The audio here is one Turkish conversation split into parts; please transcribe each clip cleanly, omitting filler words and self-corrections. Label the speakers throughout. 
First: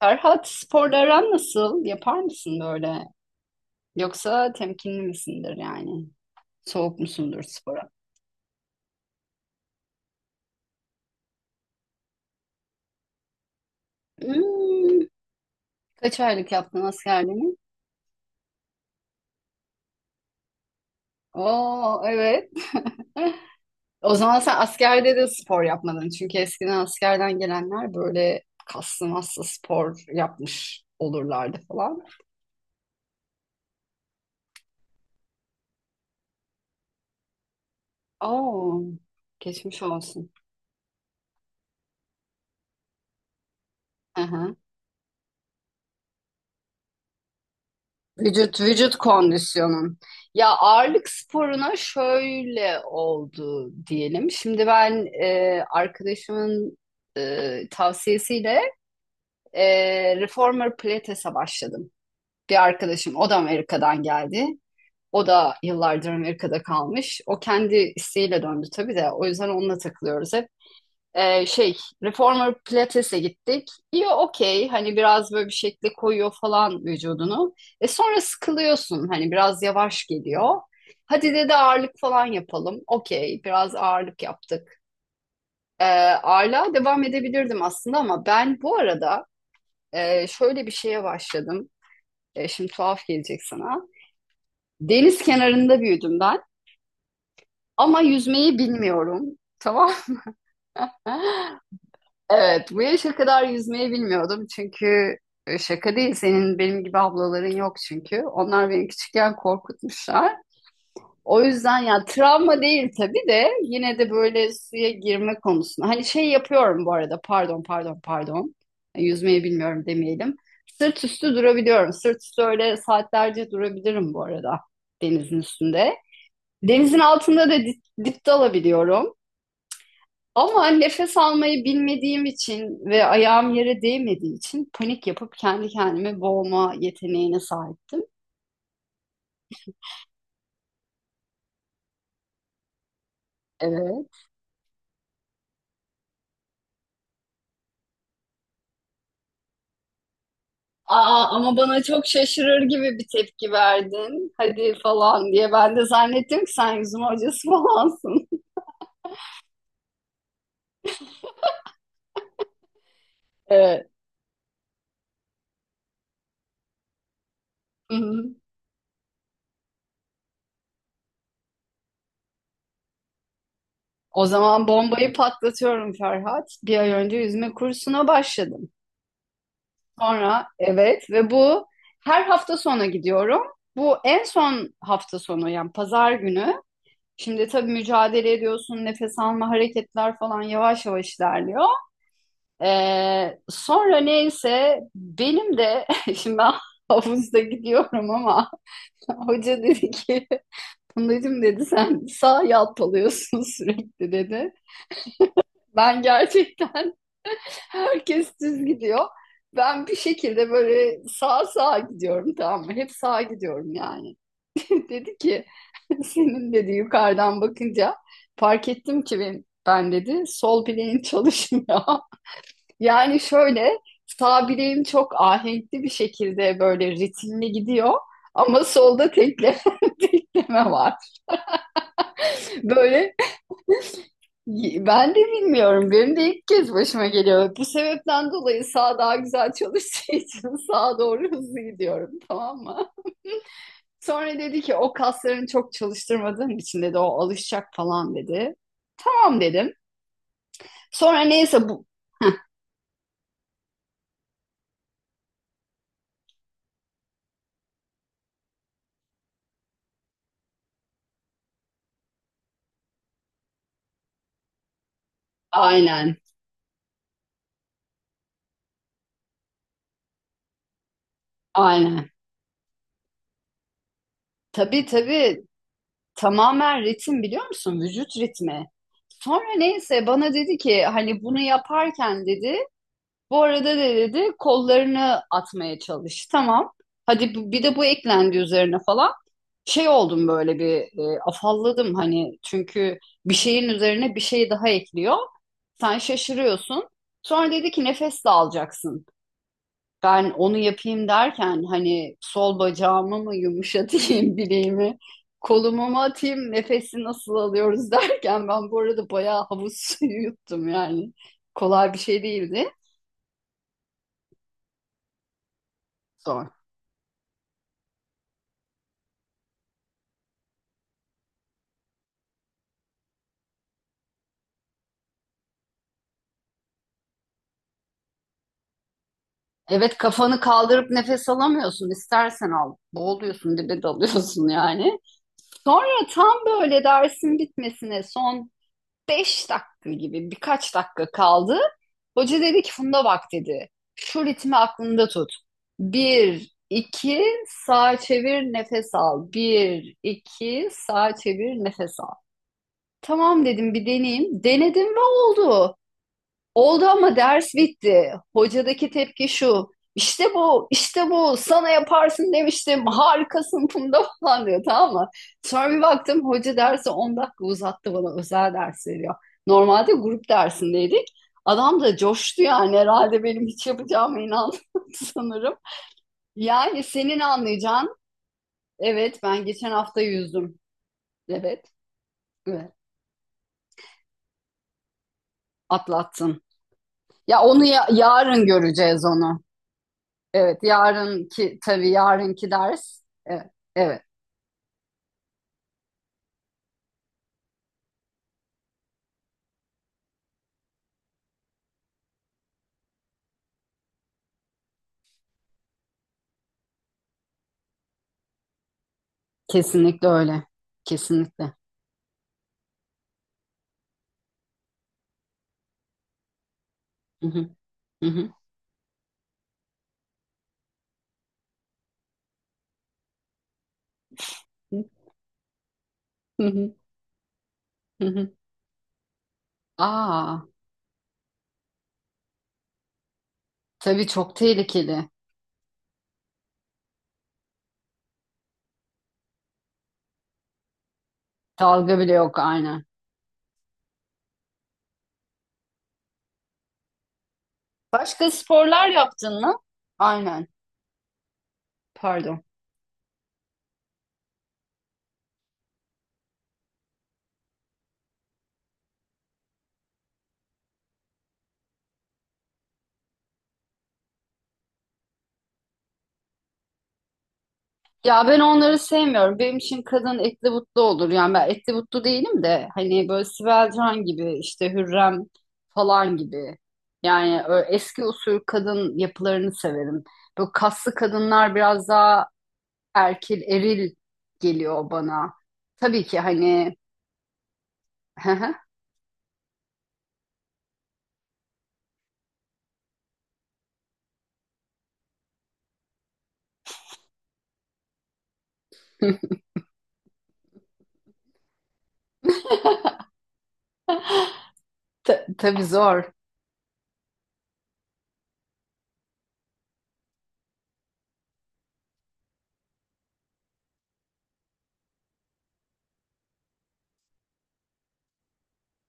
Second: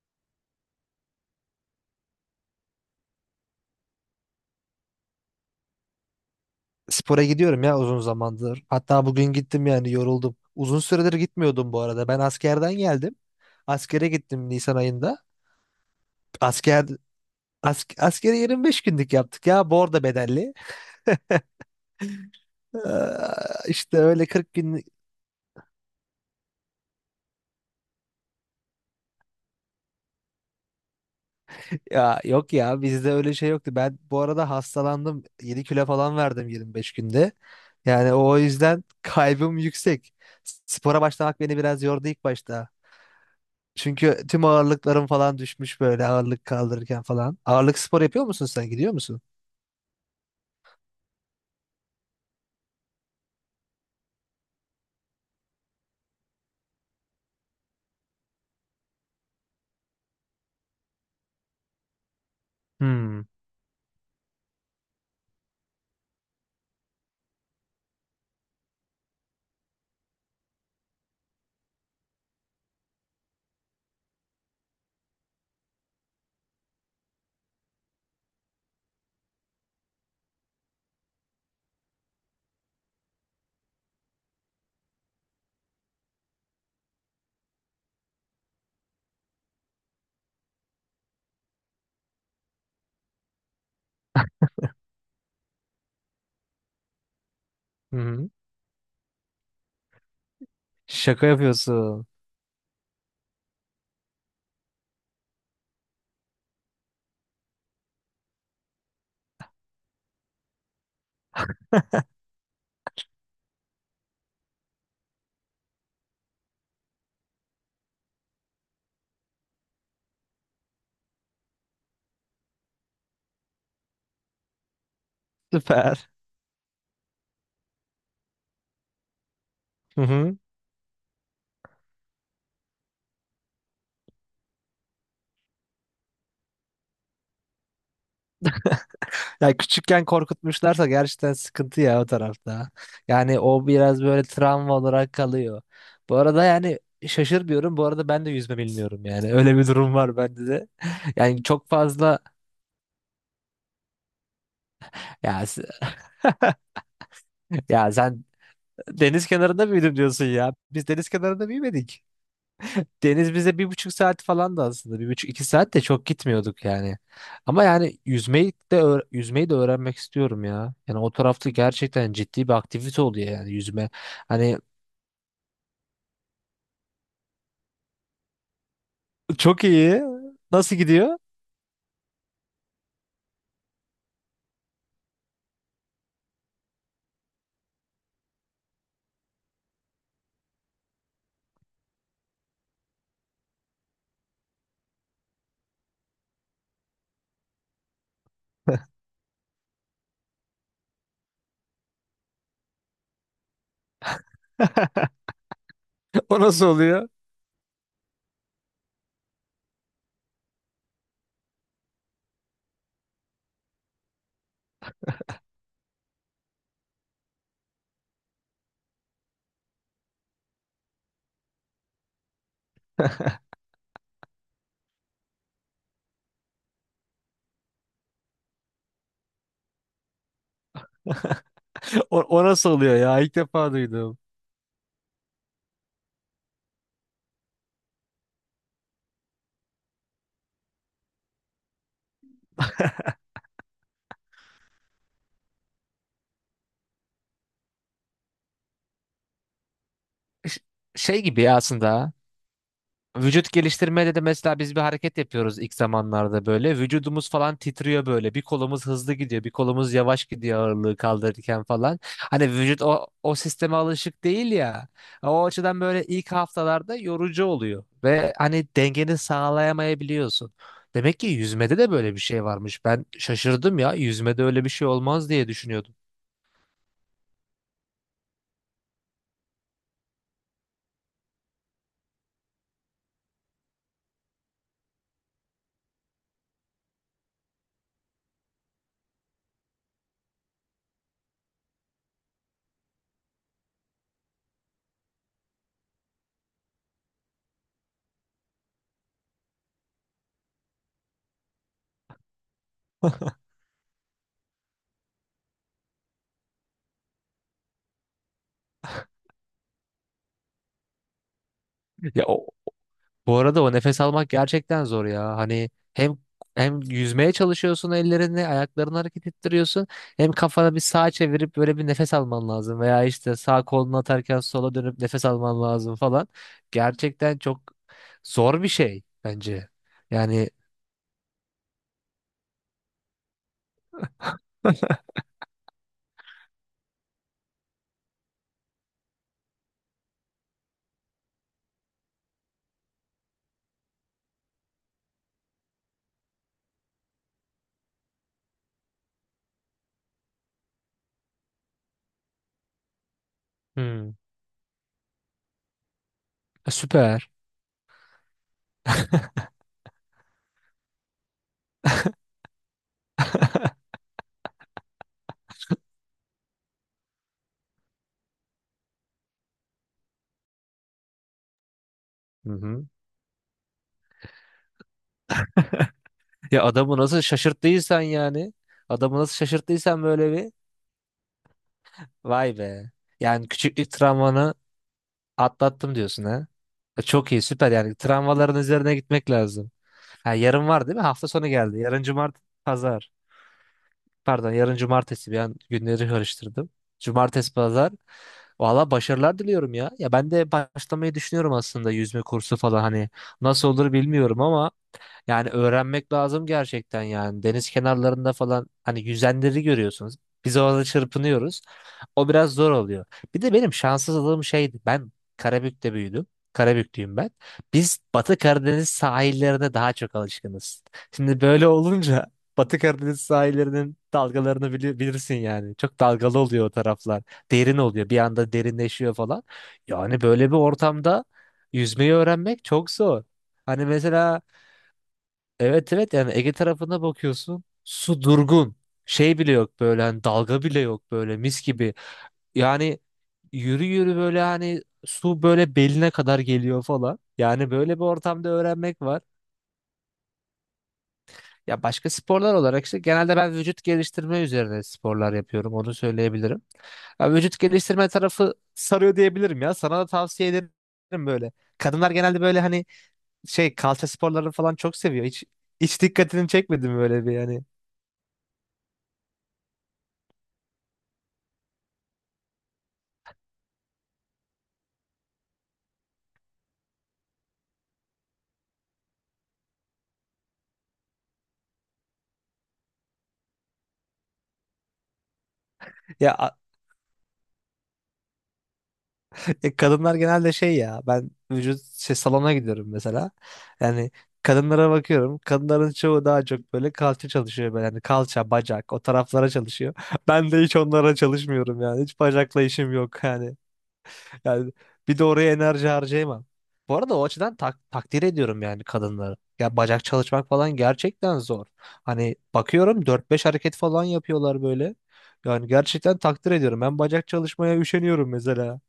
Speaker 1: Ferhat sporla aran nasıl? Yapar mısın böyle? Yoksa temkinli misindir yani? Soğuk
Speaker 2: Spora
Speaker 1: musundur
Speaker 2: gidiyorum ya
Speaker 1: spora?
Speaker 2: uzun zamandır. Hatta bugün gittim yani yoruldum. Uzun süredir gitmiyordum bu arada. Ben askerden geldim. Askere gittim Nisan
Speaker 1: Hmm,
Speaker 2: ayında.
Speaker 1: kaç aylık yaptın
Speaker 2: Asker
Speaker 1: askerliğini?
Speaker 2: askeri 25 günlük yaptık ya. Bu arada bedelli.
Speaker 1: Oo evet.
Speaker 2: Ee, işte
Speaker 1: O
Speaker 2: öyle
Speaker 1: zaman
Speaker 2: 40
Speaker 1: sen
Speaker 2: günlük.
Speaker 1: askerde de spor yapmadın. Çünkü eskiden askerden gelenler böyle kaslı maslı spor yapmış olurlardı falan.
Speaker 2: Ya yok ya bizde öyle şey yoktu. Ben bu arada hastalandım. 7 kilo falan verdim 25 günde. Yani o
Speaker 1: Oo
Speaker 2: yüzden kaybım
Speaker 1: geçmiş
Speaker 2: yüksek.
Speaker 1: olsun.
Speaker 2: Spora başlamak beni biraz yordu ilk başta. Çünkü tüm ağırlıklarım falan düşmüş böyle ağırlık kaldırırken falan. Ağırlık spor yapıyor musun
Speaker 1: Vücut
Speaker 2: sen? Gidiyor
Speaker 1: vücut
Speaker 2: musun?
Speaker 1: kondisyonun. Ya ağırlık sporuna şöyle oldu diyelim. Şimdi ben arkadaşımın tavsiyesiyle e, Reformer Pilates'e başladım. Bir arkadaşım
Speaker 2: Hmm.
Speaker 1: o da Amerika'dan geldi. O da yıllardır Amerika'da kalmış. O kendi isteğiyle döndü tabii de. O yüzden onunla takılıyoruz hep. Şey Reformer Pilates'e gittik. İyi okey hani biraz böyle bir şekilde koyuyor falan vücudunu. Sonra sıkılıyorsun hani biraz yavaş geliyor. Hadi dedi ağırlık falan yapalım. Okey biraz ağırlık yaptık. Ee, Ağırlığa devam edebilirdim aslında ama ben bu arada şöyle bir şeye başladım. Şimdi tuhaf gelecek sana. Deniz kenarında büyüdüm ben
Speaker 2: Hı
Speaker 1: ama
Speaker 2: hı.
Speaker 1: yüzmeyi bilmiyorum. Tamam.
Speaker 2: Şaka yapıyorsun.
Speaker 1: Evet, bu yaşa kadar yüzmeyi bilmiyordum çünkü şaka değil senin benim gibi ablaların yok çünkü. Onlar beni küçükken korkutmuşlar. O yüzden ya travma değil tabii de yine de böyle suya girme konusunda. Hani şey yapıyorum bu arada pardon pardon pardon. Yüzmeyi bilmiyorum demeyelim. Sırt üstü durabiliyorum. Sırt üstü öyle saatlerce durabilirim bu arada denizin üstünde.
Speaker 2: Süper.
Speaker 1: Denizin altında da dip dalabiliyorum.
Speaker 2: Hı hı.
Speaker 1: Ama nefes almayı bilmediğim için ve ayağım yere değmediği için panik yapıp kendi kendimi boğma yeteneğine sahiptim.
Speaker 2: Ya küçükken korkutmuşlarsa gerçekten sıkıntı ya o tarafta. Yani o biraz
Speaker 1: Evet.
Speaker 2: böyle travma olarak kalıyor. Bu arada yani şaşırmıyorum. Bu arada ben de yüzme bilmiyorum yani. Öyle bir durum var bende de.
Speaker 1: Aa,
Speaker 2: Yani
Speaker 1: ama
Speaker 2: çok
Speaker 1: bana çok
Speaker 2: fazla
Speaker 1: şaşırır gibi bir tepki verdin. Hadi falan
Speaker 2: ya
Speaker 1: diye.
Speaker 2: s-
Speaker 1: Ben de zannettim ki sen yüzme hocası
Speaker 2: ya sen
Speaker 1: falansın.
Speaker 2: deniz kenarında büyüdüm diyorsun ya. Biz deniz kenarında büyümedik. Deniz bize bir
Speaker 1: Evet.
Speaker 2: buçuk saat falan da aslında bir buçuk iki saat de çok gitmiyorduk yani. Ama yani
Speaker 1: Hı-hı.
Speaker 2: yüzmeyi de öğrenmek istiyorum ya. Yani o tarafta gerçekten ciddi bir aktivite oluyor yani yüzme.
Speaker 1: O
Speaker 2: Hani
Speaker 1: zaman bombayı patlatıyorum Ferhat. Bir ay önce yüzme kursuna başladım.
Speaker 2: çok iyi.
Speaker 1: Sonra
Speaker 2: Nasıl
Speaker 1: evet
Speaker 2: gidiyor?
Speaker 1: ve bu her hafta sonu gidiyorum. Bu en son hafta sonu yani pazar günü. Şimdi tabii mücadele ediyorsun, nefes alma, hareketler falan yavaş yavaş ilerliyor. Sonra neyse benim de şimdi ben havuzda gidiyorum ama hoca dedi ki Fındacığım dedi sen sağ yalpalıyorsun sürekli dedi. Ben
Speaker 2: O nasıl
Speaker 1: gerçekten
Speaker 2: oluyor?
Speaker 1: herkes düz gidiyor. Ben bir şekilde böyle sağa sağa gidiyorum, tamam mı? Hep sağa gidiyorum yani. Dedi ki senin dedi yukarıdan bakınca fark ettim ki ben dedi sol bileğin çalışmıyor. Yani şöyle sağ bileğim çok ahenkli bir şekilde böyle ritimli gidiyor ama solda tekleme var.
Speaker 2: O, nasıl oluyor
Speaker 1: Böyle
Speaker 2: ya? İlk defa duydum.
Speaker 1: ben de bilmiyorum, benim de ilk kez başıma geliyor. Bu sebepten dolayı sağ daha güzel çalıştığı için sağa doğru hızlı gidiyorum, tamam mı? Sonra dedi ki o kaslarını çok çalıştırmadığın için dedi o alışacak falan dedi. Tamam dedim.
Speaker 2: Ş-
Speaker 1: Sonra
Speaker 2: Şey gibi ya
Speaker 1: neyse bu.
Speaker 2: aslında.
Speaker 1: Heh,
Speaker 2: Vücut geliştirmede de mesela biz bir hareket yapıyoruz ilk zamanlarda böyle. Vücudumuz falan titriyor böyle. Bir kolumuz hızlı gidiyor, bir kolumuz yavaş gidiyor ağırlığı kaldırırken falan. Hani vücut o sisteme alışık değil ya. O açıdan böyle
Speaker 1: aynen.
Speaker 2: ilk haftalarda yorucu oluyor. Ve hani dengeni sağlayamayabiliyorsun. Demek ki yüzmede de
Speaker 1: Aynen.
Speaker 2: böyle bir şey varmış. Ben şaşırdım ya. Yüzmede öyle bir
Speaker 1: Tabii
Speaker 2: şey olmaz
Speaker 1: tabii,
Speaker 2: diye düşünüyordum.
Speaker 1: tamamen ritim, biliyor musun? Vücut ritmi. Sonra neyse bana dedi ki hani bunu yaparken dedi bu arada de dedi kollarını atmaya çalış. Tamam. Hadi bir de bu eklendi üzerine falan. Şey oldum böyle bir, afalladım hani, çünkü bir şeyin üzerine bir şey daha ekliyor. Sen şaşırıyorsun. Sonra dedi ki nefes de alacaksın. Ben onu yapayım derken hani sol bacağımı mı yumuşatayım bileğimi, kolumu mu atayım, nefesi nasıl alıyoruz derken ben bu arada bayağı havuz suyu yuttum yani. Kolay bir şey
Speaker 2: Ya o,
Speaker 1: değildi.
Speaker 2: Bu arada o nefes almak gerçekten zor ya. Hani hem
Speaker 1: Zor.
Speaker 2: hem yüzmeye çalışıyorsun ellerini, ayaklarını hareket ettiriyorsun. Hem kafana bir sağa çevirip böyle bir nefes alman lazım. Veya işte sağ kolunu atarken sola dönüp nefes alman lazım falan. Gerçekten çok zor bir şey bence.
Speaker 1: Evet, kafanı
Speaker 2: Yani
Speaker 1: kaldırıp nefes alamıyorsun. İstersen al. Boğuluyorsun, dibe dalıyorsun yani. Sonra tam böyle dersin bitmesine son 5 dakika gibi birkaç dakika kaldı. Hoca dedi ki Funda bak dedi. Şu ritmi aklında tut. Bir 2 sağa çevir nefes al. Bir 2 sağa çevir nefes al. Tamam dedim, bir
Speaker 2: hmm,
Speaker 1: deneyeyim. Denedim ve oldu. Oldu ama
Speaker 2: süper.
Speaker 1: ders bitti. Hocadaki tepki şu: İşte bu, işte bu. Sana yaparsın demiştim. Harikasın Funda falan diyor, tamam mı? Sonra bir baktım hoca dersi 10 dakika uzattı bana. Özel ders veriyor. Normalde grup dersindeydik. Adam da coştu
Speaker 2: Hı
Speaker 1: yani,
Speaker 2: hı.
Speaker 1: herhalde benim hiç yapacağıma inandı sanırım.
Speaker 2: Ya
Speaker 1: Yani
Speaker 2: adamı
Speaker 1: senin
Speaker 2: nasıl
Speaker 1: anlayacağın
Speaker 2: şaşırttıysan yani. Adamı
Speaker 1: evet,
Speaker 2: nasıl
Speaker 1: ben geçen hafta
Speaker 2: şaşırttıysan böyle bir.
Speaker 1: yüzdüm. Evet,
Speaker 2: Vay
Speaker 1: evet,
Speaker 2: be. Yani küçüklük travmanı atlattım diyorsun
Speaker 1: atlattım.
Speaker 2: ha. Çok
Speaker 1: Ya
Speaker 2: iyi
Speaker 1: onu
Speaker 2: süper yani
Speaker 1: yarın
Speaker 2: travmaların üzerine
Speaker 1: göreceğiz
Speaker 2: gitmek
Speaker 1: onu.
Speaker 2: lazım. Ha,
Speaker 1: Evet,
Speaker 2: yarın var değil mi? Hafta sonu
Speaker 1: yarınki,
Speaker 2: geldi.
Speaker 1: tabii
Speaker 2: Yarın cumart
Speaker 1: yarınki ders.
Speaker 2: pazar.
Speaker 1: Evet, evet,
Speaker 2: Pardon yarın cumartesi bir an günleri karıştırdım. Cumartesi pazar. Valla başarılar diliyorum ya. Ya ben de başlamayı düşünüyorum aslında yüzme kursu falan hani. Nasıl olur bilmiyorum ama yani öğrenmek lazım gerçekten yani. Deniz kenarlarında falan hani yüzenleri
Speaker 1: kesinlikle
Speaker 2: görüyorsunuz.
Speaker 1: öyle.
Speaker 2: Biz orada
Speaker 1: Kesinlikle.
Speaker 2: çırpınıyoruz. O biraz zor oluyor. Bir de benim şanssızlığım şeydi. Ben Karabük'te büyüdüm. Karabüklüyüm
Speaker 1: Hı
Speaker 2: ben.
Speaker 1: hı,
Speaker 2: Biz
Speaker 1: hı hı,
Speaker 2: Batı Karadeniz sahillerine daha çok alışkınız. Şimdi böyle olunca Batı Karadeniz sahillerinin dalgalarını bilirsin yani. Çok dalgalı
Speaker 1: hı
Speaker 2: oluyor o
Speaker 1: hı,
Speaker 2: taraflar. Derin
Speaker 1: hı
Speaker 2: oluyor. Bir
Speaker 1: hı.
Speaker 2: anda derinleşiyor falan. Yani
Speaker 1: Aa,
Speaker 2: böyle bir ortamda yüzmeyi öğrenmek çok zor. Hani
Speaker 1: tabii çok
Speaker 2: mesela
Speaker 1: tehlikeli.
Speaker 2: evet evet yani Ege tarafına bakıyorsun su durgun, şey bile yok böyle, hani dalga bile yok böyle mis gibi.
Speaker 1: Dalga bile yok, aynen.
Speaker 2: Yani yürü yürü böyle hani su böyle beline kadar geliyor falan. Yani böyle bir
Speaker 1: Başka
Speaker 2: ortamda
Speaker 1: sporlar
Speaker 2: öğrenmek var.
Speaker 1: yaptın mı? Aynen.
Speaker 2: Ya başka
Speaker 1: Pardon.
Speaker 2: sporlar olarak işte genelde ben vücut geliştirme üzerine sporlar yapıyorum, onu söyleyebilirim. Ya vücut geliştirme tarafı sarıyor diyebilirim, ya sana da tavsiye ederim. Böyle kadınlar genelde böyle, hani şey, kalça sporlarını falan çok seviyor, hiç dikkatini çekmedim böyle bir yani.
Speaker 1: Ya ben onları sevmiyorum. Benim için kadın etli butlu olur. Yani ben etli butlu değilim de hani böyle Sibel Can gibi, işte Hürrem falan gibi. Yani eski usul kadın yapılarını severim. Böyle kaslı kadınlar biraz daha erkil, eril geliyor bana. Tabii ki
Speaker 2: Ya
Speaker 1: hani.
Speaker 2: Kadınlar genelde şey, ya ben vücut şey, salona gidiyorum mesela. Yani kadınlara bakıyorum. Kadınların çoğu daha çok böyle kalça çalışıyor böyle. Yani kalça, bacak o taraflara çalışıyor. Ben de hiç onlara çalışmıyorum yani. Hiç bacakla işim yok yani. Yani bir de oraya
Speaker 1: Tabii
Speaker 2: enerji
Speaker 1: zor.
Speaker 2: harcayamam. Bu arada o açıdan takdir ediyorum yani kadınları. Ya bacak çalışmak falan gerçekten zor. Hani bakıyorum 4 5 hareket falan yapıyorlar böyle. Yani gerçekten takdir ediyorum. Ben bacak çalışmaya üşeniyorum mesela.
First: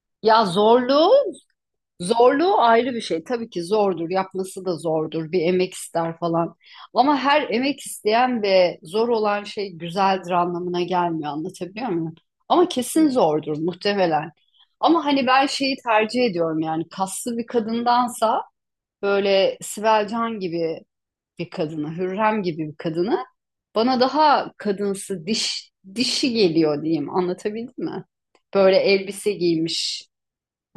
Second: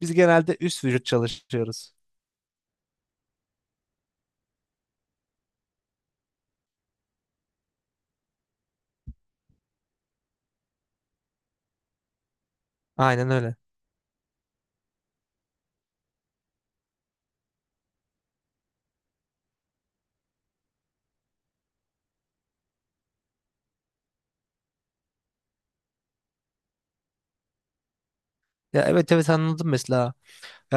Speaker 2: Biz
Speaker 1: Ya
Speaker 2: genelde üst vücut
Speaker 1: zorluğu
Speaker 2: çalışıyoruz.
Speaker 1: Zorluğu ayrı bir şey. Tabii ki zordur, yapması da zordur. Bir emek ister falan. Ama her emek isteyen ve zor olan şey güzeldir anlamına gelmiyor. Anlatabiliyor muyum? Ama kesin
Speaker 2: Aynen öyle.
Speaker 1: zordur muhtemelen. Ama hani ben şeyi tercih ediyorum yani, kaslı bir kadındansa böyle Sibel Can gibi bir kadını, Hürrem gibi bir kadını bana daha kadınsı, dişi geliyor diyeyim. Anlatabildim mi? Böyle
Speaker 2: Ya evet evet
Speaker 1: elbise
Speaker 2: anladım
Speaker 1: giymiş.
Speaker 2: mesela.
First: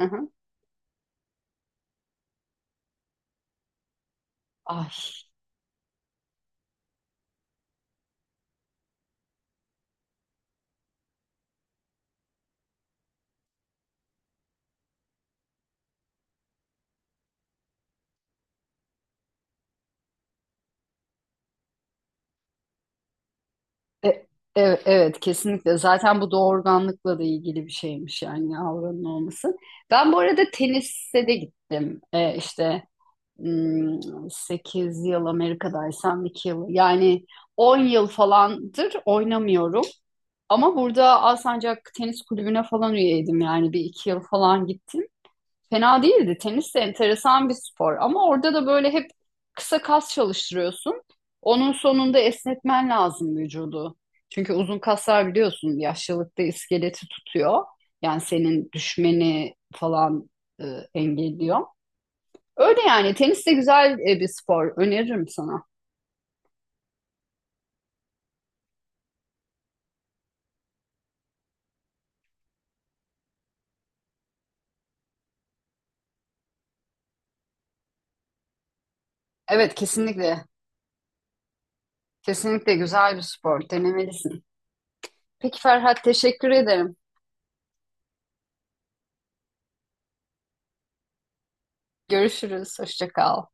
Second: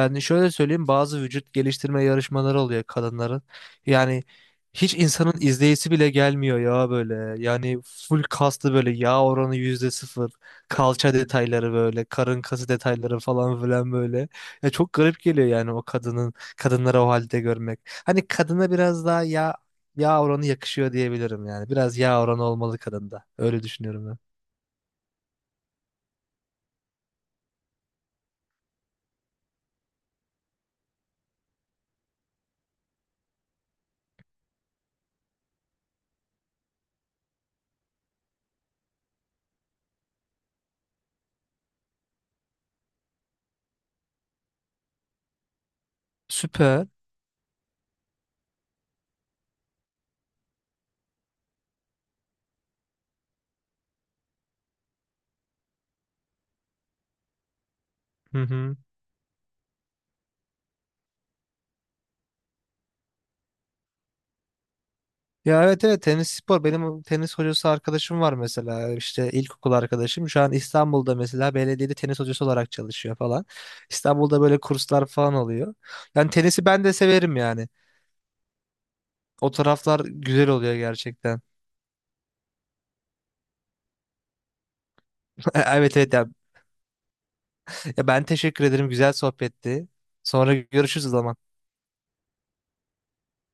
Speaker 1: Hı hı.
Speaker 2: şöyle söyleyeyim, bazı vücut geliştirme yarışmaları oluyor kadınların. Yani
Speaker 1: Ay.
Speaker 2: hiç insanın izleyisi bile gelmiyor ya böyle. Yani full kaslı böyle, yağ oranı %0. Kalça detayları böyle. Karın kası detayları falan filan böyle. Ya çok garip geliyor yani o kadının kadınları o halde görmek. Hani kadına biraz daha yağ oranı yakışıyor diyebilirim yani. Biraz yağ oranı olmalı kadında. Öyle düşünüyorum
Speaker 1: E-
Speaker 2: ben.
Speaker 1: Evet, kesinlikle. Zaten bu doğurganlıkla da ilgili bir şeymiş yani, avranın olması. Ben bu arada tenise de gittim. İşte 8 yıl Amerika'daysam 2 yıl yani 10 yıl falandır oynamıyorum. Ama burada Alsancak Tenis Kulübü'ne falan üyeydim, yani bir iki yıl falan gittim. Fena değildi. Tenis de
Speaker 2: Süper.
Speaker 1: enteresan bir spor, ama orada da böyle hep kısa kas çalıştırıyorsun. Onun sonunda esnetmen lazım vücudu. Çünkü uzun kaslar biliyorsun yaşlılıkta iskeleti tutuyor. Yani
Speaker 2: Hı
Speaker 1: senin
Speaker 2: hı.
Speaker 1: düşmeni falan e, engelliyor. Öyle yani, tenis de güzel bir spor. Öneririm sana.
Speaker 2: Ya evet evet tenis spor, benim tenis hocası arkadaşım var mesela, işte ilkokul arkadaşım şu an İstanbul'da mesela belediyede tenis hocası olarak çalışıyor falan. İstanbul'da böyle kurslar falan oluyor. Yani tenisi ben de severim yani. O
Speaker 1: Evet,
Speaker 2: taraflar
Speaker 1: kesinlikle.
Speaker 2: güzel oluyor gerçekten.
Speaker 1: Kesinlikle güzel bir spor. Denemelisin. Peki
Speaker 2: Evet
Speaker 1: Ferhat,
Speaker 2: evet ya.
Speaker 1: teşekkür ederim.
Speaker 2: Ya ben teşekkür ederim, güzel sohbetti. Sonra görüşürüz o zaman.
Speaker 1: Görüşürüz. Hoşça kal.